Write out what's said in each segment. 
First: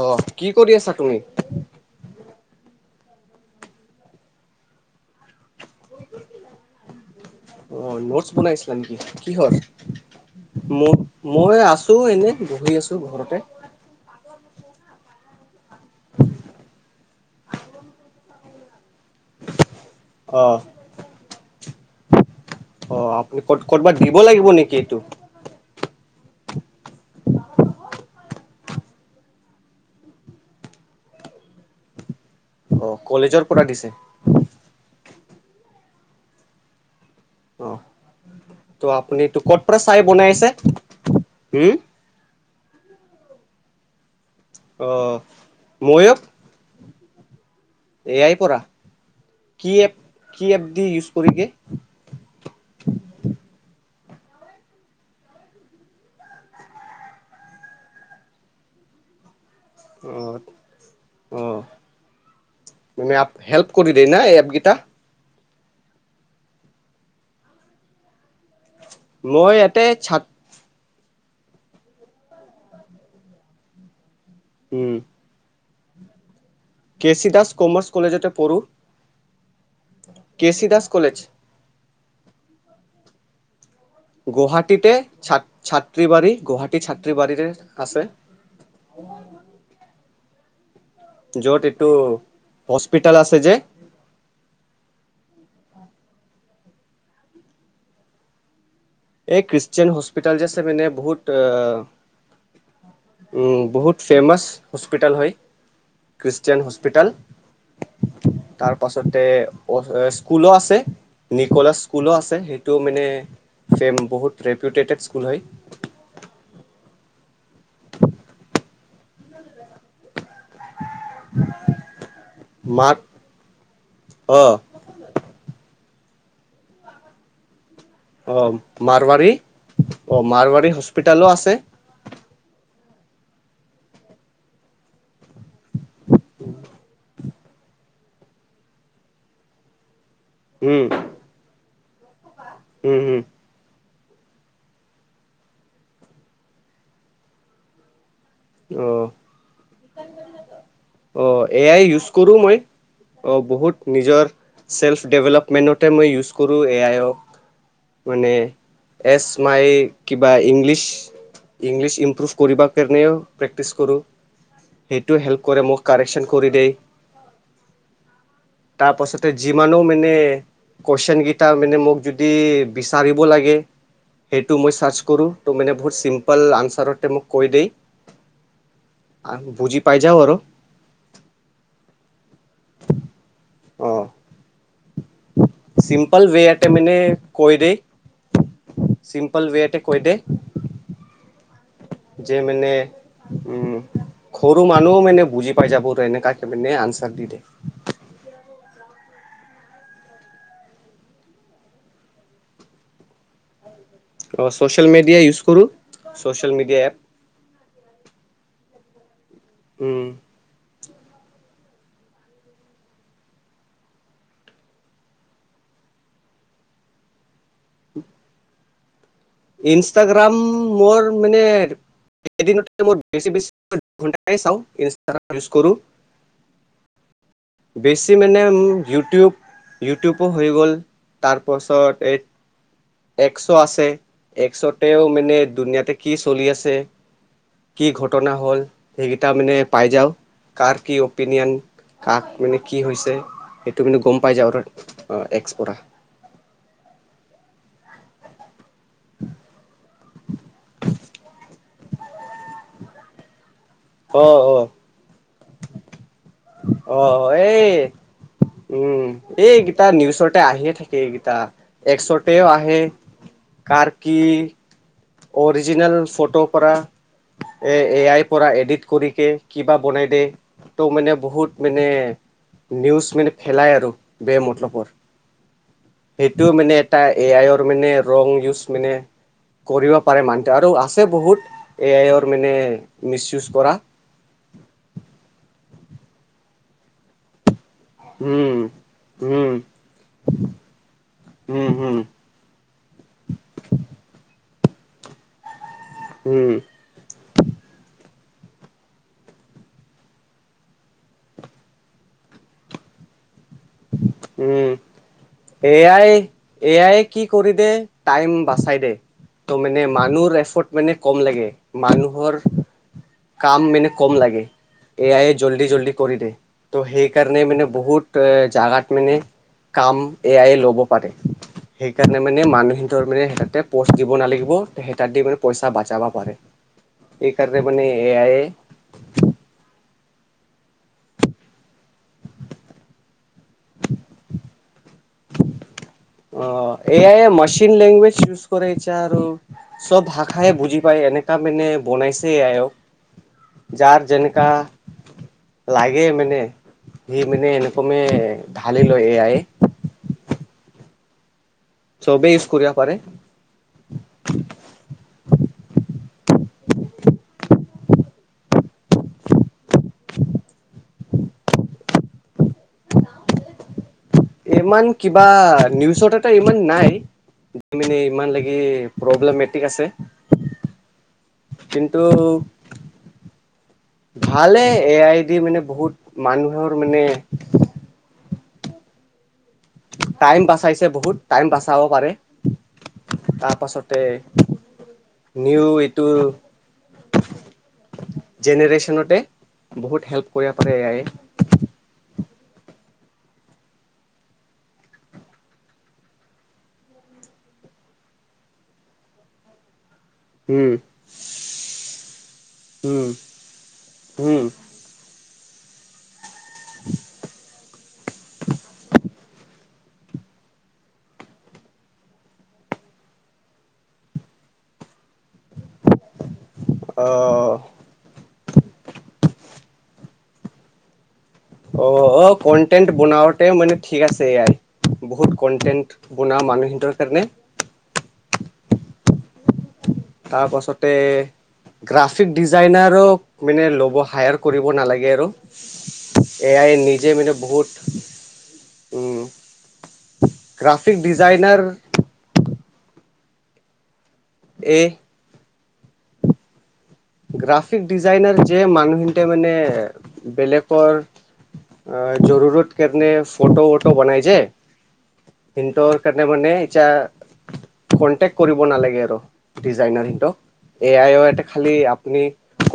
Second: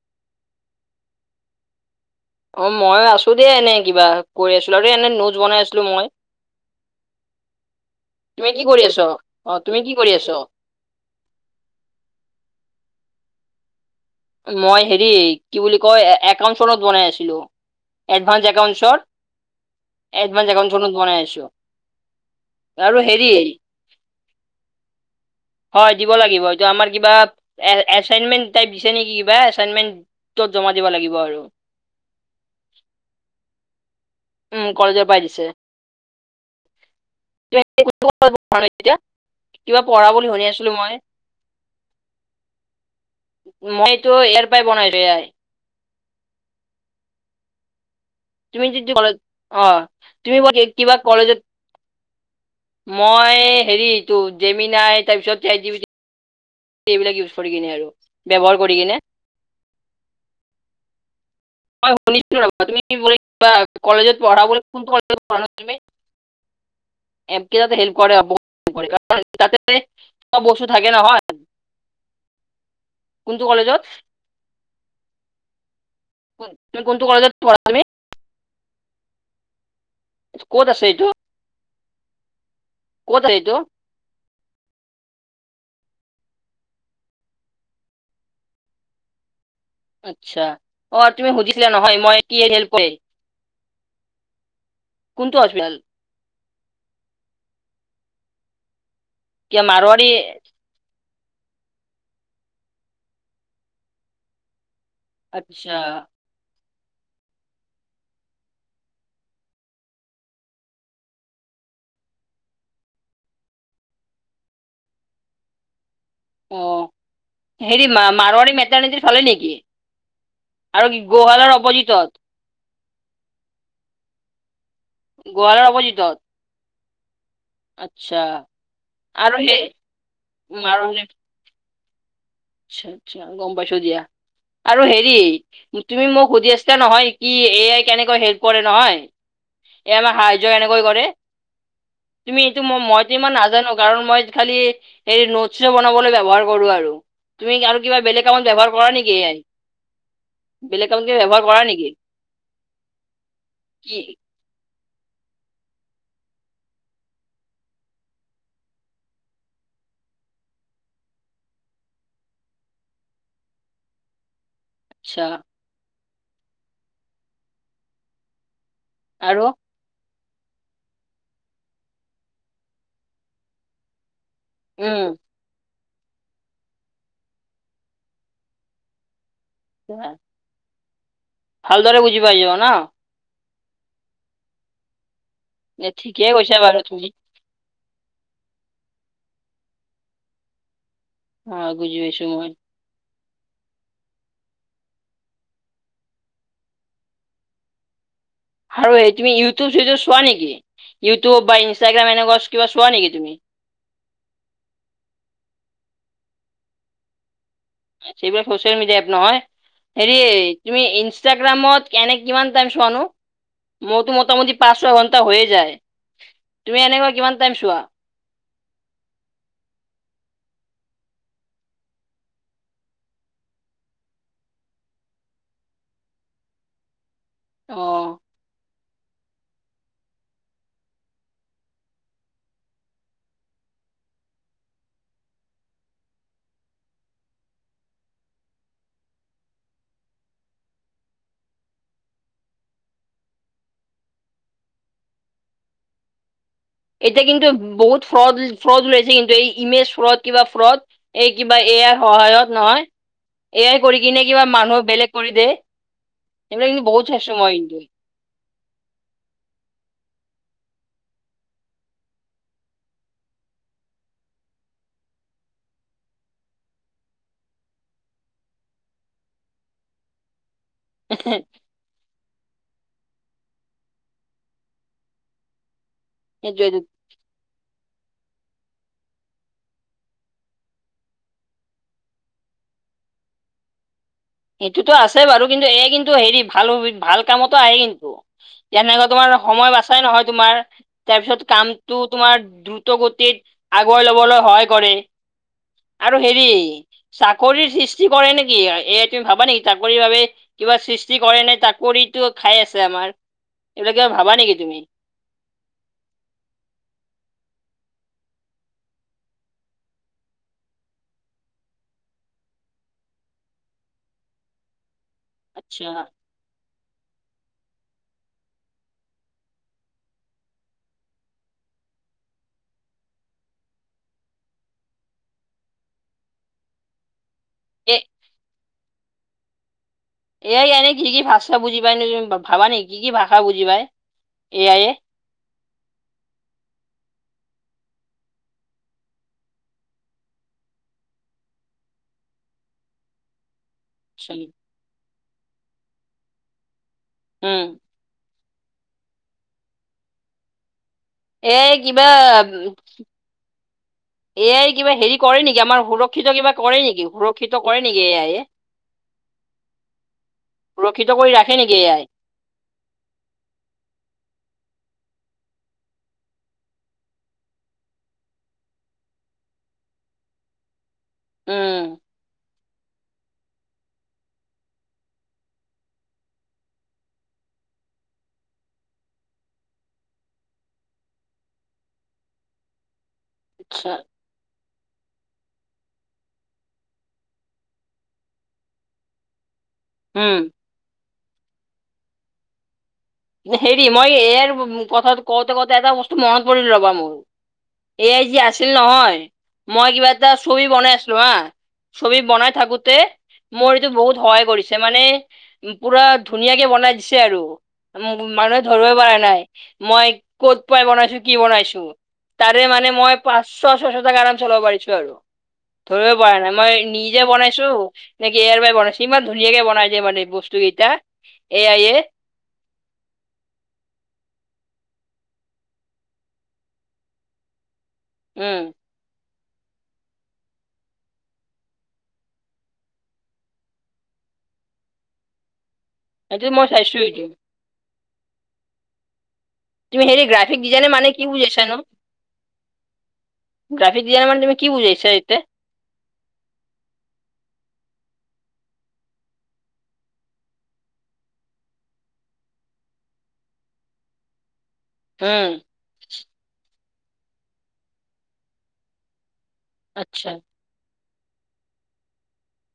অ' কি কৰি আছা তুমি? অ' মই আছো দেই এনে কিবা, কৰি আছিলো। আৰু এনে নোটছ বনাই আছিলো মই। অ' নোটছ তুমি কি বনাইছিলা কৰি নেকি? আছ অ কিহৰ? তুমি কি কৰি আছ ম-মই আছো এনে, বহি আছো ঘৰতে। মই হেৰি কি বুলি কয়, একাউন্টচনত বনাই আছিলো। এডভাঞ্চ একাউন্টচত অ এডভান্স একাউণ্টচনত বনাই আছো। আৰু অ' হেৰি আপুনি ক'ত ক'তবাত দিব লাগিব নেকি এইটো? হয় দিব লাগিব এইটো। আমাৰ কিবা এছাইনমেণ্ট টাইপ দিছে। নেকি কিবা। এচাইনমেণ্টত জমা দিব লাগিব আৰু। অ' কলেজৰ পৰা দিছে? উম কলেজৰ পাই দিছে। তুমি অ'। কোনটো কলেজত পঢ়া নো ত' এতিয়া আপুনি এইটো ক'ৰ পৰা কিবা চাই পঢ়া বুলি শুনি বনাইছে? আছিলো মই হুম। মই এইটো ইয়াৰ পৰাই অ বনালো। এআই। ময়ো এয়াই পৰা তুমি যিটো কলেজ, কি অ' এপ তুমি কি এপ দি কিবা ইউজ কলেজত কৰিকে মই হেৰিটো জেমিনাই, তাৰপিছত চাটজিপিটি এইবিলাক ইউজ কৰি কিনে আৰু। ব্যৱহাৰ কৰি কিনে। অ'। অ শুনিছো ৰ'বা [unintelligible] তুমি মানে হেল্প কৰি দিয়ে কলেজে না এই পঢ়া বোলে? এপকেইটা কোনটো কলেজত পঢ়া? [unintelligible] এপ কি যাতে হেল্প কৰে আৰু বহুত কৰে কাৰণ মই তাতে, ইয়াতে ছাত চব বস্তু থাকে নহয়! কোনটো কলেজত? উম। তুমি কোনটো কেচি কলেজত দাস পঢ়া তুমি কমাৰ্চ কলেজতে পঢ়ো। কে চি ক'ত দাস আছে এইটো কলেজ। ক'ত আছে এইটো? গুহাটীতে। ছাত্ৰীবাৰী, গুহাটী ছাত্ৰীবাৰীৰে আছে। আচ্ছা। অ' তুমি য'ত সুধিছিলা এইটো নহয় মই কি হেল্প [unintelligible] হস্পিতাল আছে যে কোনটো আজমাল? এই কিয় খ্ৰীষ্টিয়ান মাৰোৱাৰী হস্পিটেল যে আছে মানে বহুত, ত উম বহুত ফেমাছ। হস্পিটেল হয় আচ্ছা খ্ৰীষ্টিয়ান হস্পিটেল। তাৰ পাছতে অ স্কুলো আছে। নিকলা স্কুলো আছে সেইটো মানে ফেম বহুত ৰেপুউটেটেড স্কুল হয়। অ হেৰি মা মাৰোৱাৰাৰী মেটনদিৰ চলে নেকি? আৰু গোহালৰ অপজিতত। মাক অঁ। যত অ মাৰবাৰী আৰু সেই অ মাৰবাৰী আৰু হেৰি- হস্পিতালো আছে। আচ্ছা আচ্ছা গম পাইছো দিয়া। আৰু হেৰি তুমি মোক সুধি আছা নহয় কি এ আই কেনেকৈ হেল্প কৰে নহয়। এ আমাৰ সাহাৰ্য এনেকৈ উম কৰে তুমি এইটো মই উম মইতো ইমান নাজানো। কাৰণ মই খালি হে নোটছ বনাবলৈ ব্যৱহাৰ কৰো আৰু। তুমি আৰু কিবা বেলেগ কামত ব্যৱহাৰ উম কৰা অ নেকি এ আই? বেলেগ কামত কিবা অ ব্যৱহাৰ কৰা এ আই নেকি ইউজ কৰো মই, অ বহুত কি নিজৰ চেল্ফ ডেভেলপমেণ্টতে মই ইউজ কৰোঁ এ আই অক । মানে এছ মাই কিবা ইংলিছ । ইংলিছ ইমপ্ৰুভ কৰিব কাৰণেও প্ৰেক্টিচ কৰো, সেইটো আচ্ছা হেল্প কৰে মোক । কাৰেকচন কৰি দেই । তাৰপাছতে আৰু যিমানো মানে কুৱেশন কেইটা মানে মোক যদি বিচাৰিব লাগে, সেইটো মই উম চাৰ্চ কৰোঁ তো মানে বহুত চিম্পল আনচাৰতে মোক কৈ দেই । বুজি পাই যাও আৰু । ভালদৰে বুজি পাই যোৱা ন? অহ । এ চিম্পল ঠিকেই ৱে কৈছা এটা বাৰু মানে তুমি কৈ দে । চিম্পল ৱেতে কৈদে । অ আ বুজি পাইছো মই । উম । সৰু মানুহ মানে বুজি পাই যাব এনে কাকে মানে আনচাৰ দি দে । আৰু তুমি ইউটিউব ভিডি চোৱা নেকি? ইউটিউব বা ইনষ্টাগ্ৰাম এনেকুৱা কিবা চোৱা নেকি তুমি? অ ছ'চিয়েল মিডিয়া ইউজ কৰো, ছচিয়েল মিডিয়া এপ । সেইবিলাক চচিয়েল মিডিয়াত নহয় । উম, হেৰি তুমি ইনষ্টাগ্ৰামত কেনে কিমান টাইম চোৱানো? মতো মোটামুটি পাঁচ ছয় ঘন্টা হৈয়ে যায় । তুমি এনেকুৱা কিমান টাইম চোৱা? ইনষ্টাগ্ৰাম মোৰ মানে, ি [unintelligible] বেছি বেছি ঘণ্টাহে চাও ইউজ কৰো । [inaudible] বেচি অ'। মানে উম ইউটিউব ইউটিউবো হৈ গ'ল, তাৰপাছত এই একশ আছে, একশতেও মানে দুনীয়াতে কি চলি আছে । কি ঘটনা হল, সেইকেইটা মানে পাই যাও, কাৰ কি অপিনিয়ন । কাক মানে কি হৈছে, সেইটো মানে গম পাই যাওঁ আৰু একস পৰা । এতিয়া কিন্তু বহুত ফ্ৰড ফ্ৰড ওলাইছে কিন্তু, এই ইমেজ ফ্ৰড কিবা ফ্ৰড । এই কিবা এ আই সহায়ত নহয় এ আই কৰি অ কিনে কিবা অ মানুহ বেলেগ কৰি দ। অ এই কিন্তু। উম এইকেইটা নিউজতে আহিয়ে থাকে এইকেইটা একছতেও আহে । কাৰ কি অৰিজিনেল ফটো পৰা, এ এ আইৰ পৰা এডিট কৰি কে কিবা বনাই দে । ত' মানে বহুত মানে নিউজ মানে খেলাই আৰু বেয়া মতলবৰ। সেইটোও মানে সেইটোৱেটো এটা এ আইৰ মানে ৰং ইউজ মানে কৰিব পাৰে মানুহটো, আৰু আছে বহুত এ আইৰ মানে মিচ ইউজ কৰা । সেইটোতো আছে বাৰু। কিন্তু এ আই কিন্তু হেৰি ভাল- ভাল কামতো আহে কিন্তু উম । যেনেকুৱা তোমাৰ উম সময় বাচাই নহয় তোমাৰ তাৰপিছত উম কামটো হম তোমাৰ দ্ৰুত গতিত আগুৱাই লবলৈ হয় কৰে আৰু হেৰি উম চাকৰিৰ সৃষ্টি কৰে নেকি এ আইত তুমি ভাবা নেকি চাকৰিৰ বাবে কিবা সৃষ্টি কৰে নে চাকৰিটো খাই আছে আমাৰ? এইবিলাক কিবা ভাবা নেকি উম, তুমি এ আই -এ আইয়ে কি কৰি দে টাইম বাচাই দে। ত' মানে মানুহ এফৰ্ট মানে কম লাগে। মানুহৰ কাম মেনে কম লাগে। এয়াইয়ে জল্দি- জল্দি আচ্ছা কৰি দে। তো সেইকাৰণে মানে বহুত জাগা মানে কাম এ আই এ লব পাৰে। সেইকাৰণে মানে মানুহিনতৰ মানে পষ্ট দিব নালাগিব সেই তাত দি মানে পইচা বাচাবা পাৰে। [inaudible] এইকাৰনে মানে A I A A I এনে কি কি ভাছা বুজি পাই [unintelligible] ভাবা নেকি কি কি ভাষা বুজি পায়? A I A oh, A I য়ে মচিন লেংগুৱেজ ইউজ কৰিচে আৰু চব ভাষাই বুজি পায় এনেকা মানে বনাইছে এ আইক। [inaudible] যাৰ যেনেকা লাগে মানে সি মানে উম এনেকমে ঢালি লয় এ আইয়ে । এয়াই কিবা চবেই ইউজ কৰিব পাৰে -এয়াই কিবা হেৰি কৰে নেকি আমাৰ সুৰক ৰক্ষিত কিবা কৰে নেকি সুৰক্ষিত কৰে নেকি এ আইয়ে? [inaudible] সুৰক্ষিত কৰি ৰাখে নেকি এ আই? ইমান কিবা নিউজত এটা ইমান নাই। মিনে ইমান লাগি প্ৰব্লেমেটিক আছে [inaudible] উম কিন্তু, [inaudible] ভালে এ আই ডি মানে বহুত মানুহৰ মানে টাইম বাচাইছে বহুত টাইম বাচাব পাৰে। তাৰ আচ্ছা পাছতে নিউ এইটোৰ জেনেৰেচনতে বহুত হেল্প উম। কৰিবা পাৰে এ আইয়ে । হেৰি মই এ আইৰ কথা কওঁতে- কওঁতে এটা বস্তু মনত পৰিল ৰ'বা মোৰ এ আই জি আছিল নহয় মই কিবা এটা চবি উম বনাই আছিলো হা ছবি বনাই থাকোতে উম মোৰ এইটো বহুত উম সহায় কৰিছে মানে উম, পুৰা ধুনীয়াকে বনাই দিছে আৰু। মানুহে ধৰবই পাৰা নাই মই ক'ত পাই বনাইছো কি বনাইছো। তাৰে মানে মই পাঁচশ, ছশ টাকা আৰামচে ওলাব পাৰিছো আৰু। ধৰিব পৰা নাই মই অ নিজে বনাইছো নেকি কি এ আই পাই বনাইছে ইমান ধুনীয়াকে বনাই যে মানে বস্তুকেইটা। অহ -অহ কণ্টেণ্ট বনাওতে মানে ঠিক আছে, এ আই। বহুত কন্টেণ্ট বনুৱা মানুহ হেন্তৰ কাৰণে উম তাৰ পাছতে গ্ৰাফিক ডিজাইনাৰো, মানে ল'ব। হায়াৰ কৰিব নালাগে আৰু! সেইটো মই এআই চাইছো নিজে এইটো মানে বহুত, উম তুমি হেৰি গ্ৰাফিক ডিজাইনে মানে কি বুজিছানো? গ্ৰাফিক গ্ৰাফিক ডিজাইনাৰ মানে তুমি কি এ বুজাইছা ইয়াতে? গ্ৰাফিক ডিজাইনাৰ যে মানুহতে মানে, বেলেগৰ অ' জৰুৰত কেনে ফ'টো -টটো বনাই যে উম সেইটোৰ কাৰণে মানে ইতিয়া, কনটেক্ট কৰিব নালাগে আৰু! ডিজাইনাৰ আচ্ছা সেইটো, এআই ৰ এটা খালি আপুনি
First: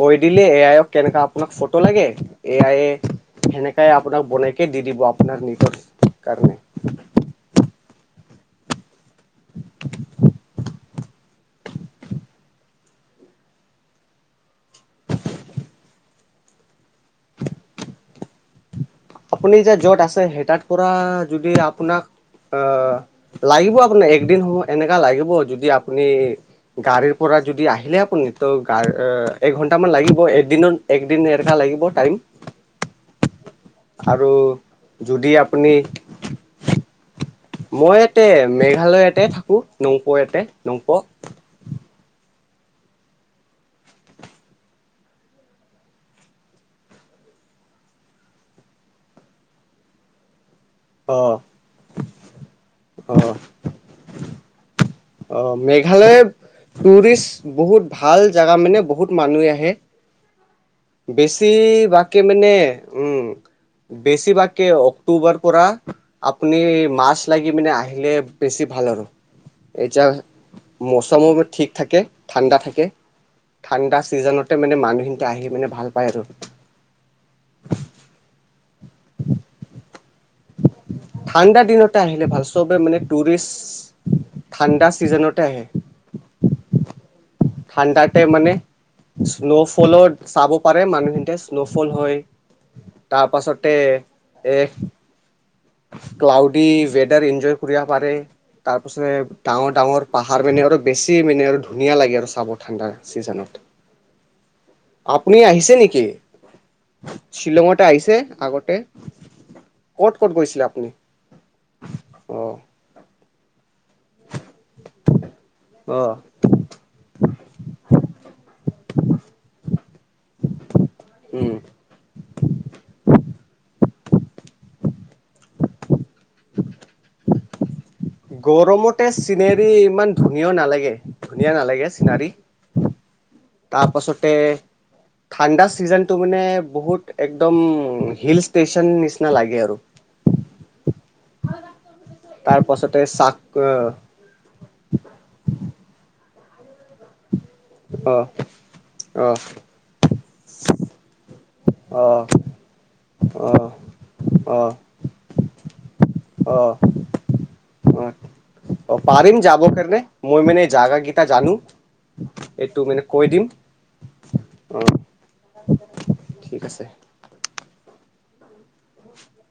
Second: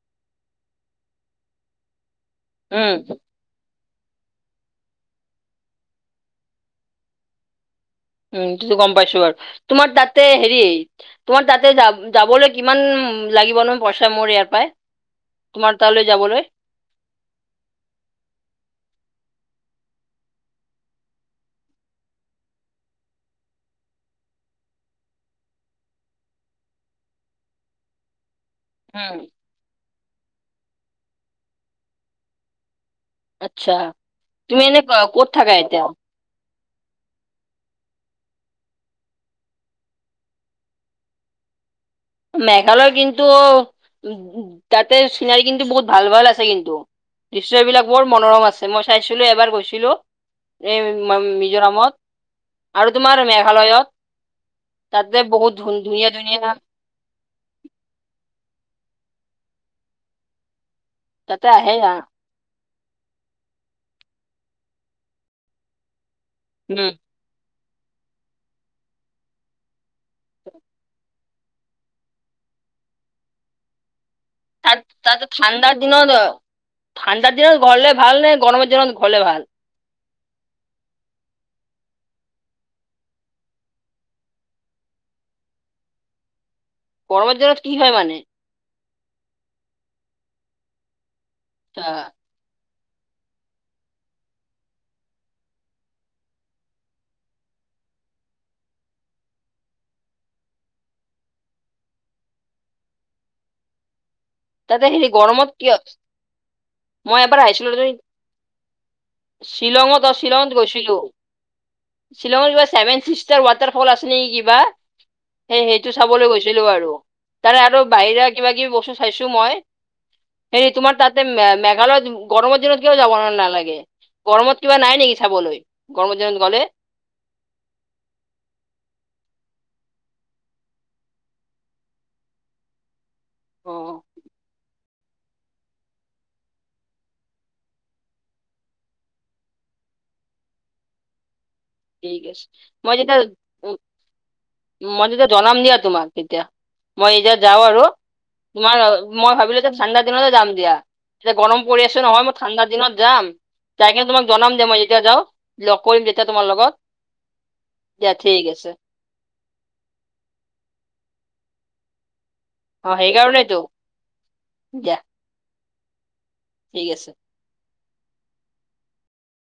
কৈ দিলে, এআইক কেনেকা আপোনাক ফটো লাগে! এআইয়ে উম সেনে কাই আপোনাক বনাইযে দি দিব, আপোনাৰ নিজৰ কাৰণে। উম তো গম পাইছো বাৰু। তোমাৰ তাতে হেৰি, তোমাৰ তাতে যাবলৈ কিমান লাগিবনো পইচা, মোৰ ইয়াৰ পৰাই, তোমাৰ তালৈ যাবলৈ? আপুনি যে য'ত আছে সেই তাৰ পৰা যদি আপোনাক আ লাগিব আপোনাৰ, একদিন সময় এনেকা লাগিব যদি আপুনি গাড়ীৰ পৰা যদি আহিলে আপুনি ত গা উম একঘন্টামান লাগিব একদিনত। একদিন এক ঘণ্টা লাগিব টাইম। আচ্ছা। আৰু তুমি এনে ক'ত যদি থাকা আপুনি এতিয়া? মই ইয়াতে মেঘালয়তে থাকো। নংপৌ ইয়াতে নংপৌ। মেঘালয় কিন্তু, উ তাতে চিনাকি কিন্তু বহুত ভাল ভাল আছে কিন্তু। দৃশ্য এইবিলাক বৰ মনোৰম আছে। মই চাইছিলো এবাৰ গৈছিলো। এই অ মিজোৰামত ।আৰু অ তোমাৰ মেঘালয়ত। তাতে বহুত অ' ধু ধুনীয়া মেঘালয়ে ধুনীয়া টুৰিষ্ট বহুত ভাল জেগা মানে। বহুত মানুহ আহে। তাতে বেছি আহে না বাকী মানে উম বেছিভাগকে অক্টোবৰ পৰা আপুনি উম। মাছ লাগি মিনে আহিলে বেছি ভাল আৰু! এতিয়া মৌচমো ঠিক থাকে। ঠাণ্ডা থাকে। ঠাণ্ডা ছিজনতে মানে তাত তাত মানুহখিনিতে আহি মানে ঠাণ্ডাৰ ভাল পায় দিনত, আৰু ঠাণ্ডাৰ দিনত গ'লে ভাল নে? গৰম দিনত গ'লে ভাল? ঠাণ্ডা দিনতে আহিলে ভাল। চবে মানে টুৰিষ্ট ঠাণ্ডা ছিজনতে আহে। গৰমৰ দিনত কি হয় মানে? স্নোফলো চাব পাৰে মানুহহিনতে, স্নোফল আহ হয়। তাৰ পাছতে, এ ক্লাউডি ৱেডাৰ ইনজয় কৰিব পাৰে। তাৰ পিছতে ডাঙৰ ডাঙৰ পাহাৰ মানে আৰু বেছি মানে আৰু ধুনীয়া লাগে আৰু চাব ঠাণ্ডা চিজনত। তাতে হেৰি গৰমত কিয়, নেকি? মই এবাৰ আহিছিলো শ্বিলঙতে আৰু ত আহিছে আগতে শ্বিলঙত ক'ত অ' ক'ত শ্বিলঙত গৈছিলে আপুনি? গৈছিলো। শ্বিলঙত অ' কিবা ছেভেনচিষ্টাৰ ৱাটাৰফল আছে নিকি কিবা! সেই সেইটো অ' চাবলৈ গৈছিলোঁ আৰু ।তাৰে আৰু বাহিৰা কিবাকিবি বস্তু চাইছো মই। হেৰি তোমাৰ তাতে উম। মেঘালয়ত গৰমৰ দিনত কিয় যাব নালাগে? গৰমত কিবা নাই নেকি চাবলৈ? গৰমত দিনত গ'লে! গৰমতে চিনেৰি ইমান ধুনীয়া নালাগে, ধুনীয়া নালাগে চিনেৰী। অ তাৰপাছতে ঠাণ্ডা চিজনটো মানে বহুত একদম হিল ষ্টেচন নিচিনা লাগে আৰু। [inaudible] ঠিক আছে। তাৰ মই পাছতে যেতিয়া চাক উ মই যেতিয়া জনাম দিয়া। তোমাক তেতিয়া মই এতিয়া যাওঁ আৰু। অ অ তোমাৰ অ মই ভাবিলো যে ঠাণ্ডা দিনতে যাম দিয়া। এতিয়া গৰম পৰি আছে অ নহয়! মই ঠাণ্ডা দিনত যাম। যাই কিনে তোমাক জনাম অ অ দিয়া, মই যেতিয়া যাওঁ! লগ কৰিম তেতিয়া তোমাৰ লগত। অ দিয়া ঠিক আছে অ পাৰিম যাব কাৰনে মই মানে এই জাগা জানো এইটো অ মানে কৈ দিম সেইকাৰণেতো অ দিয়া ঠিক আছে উ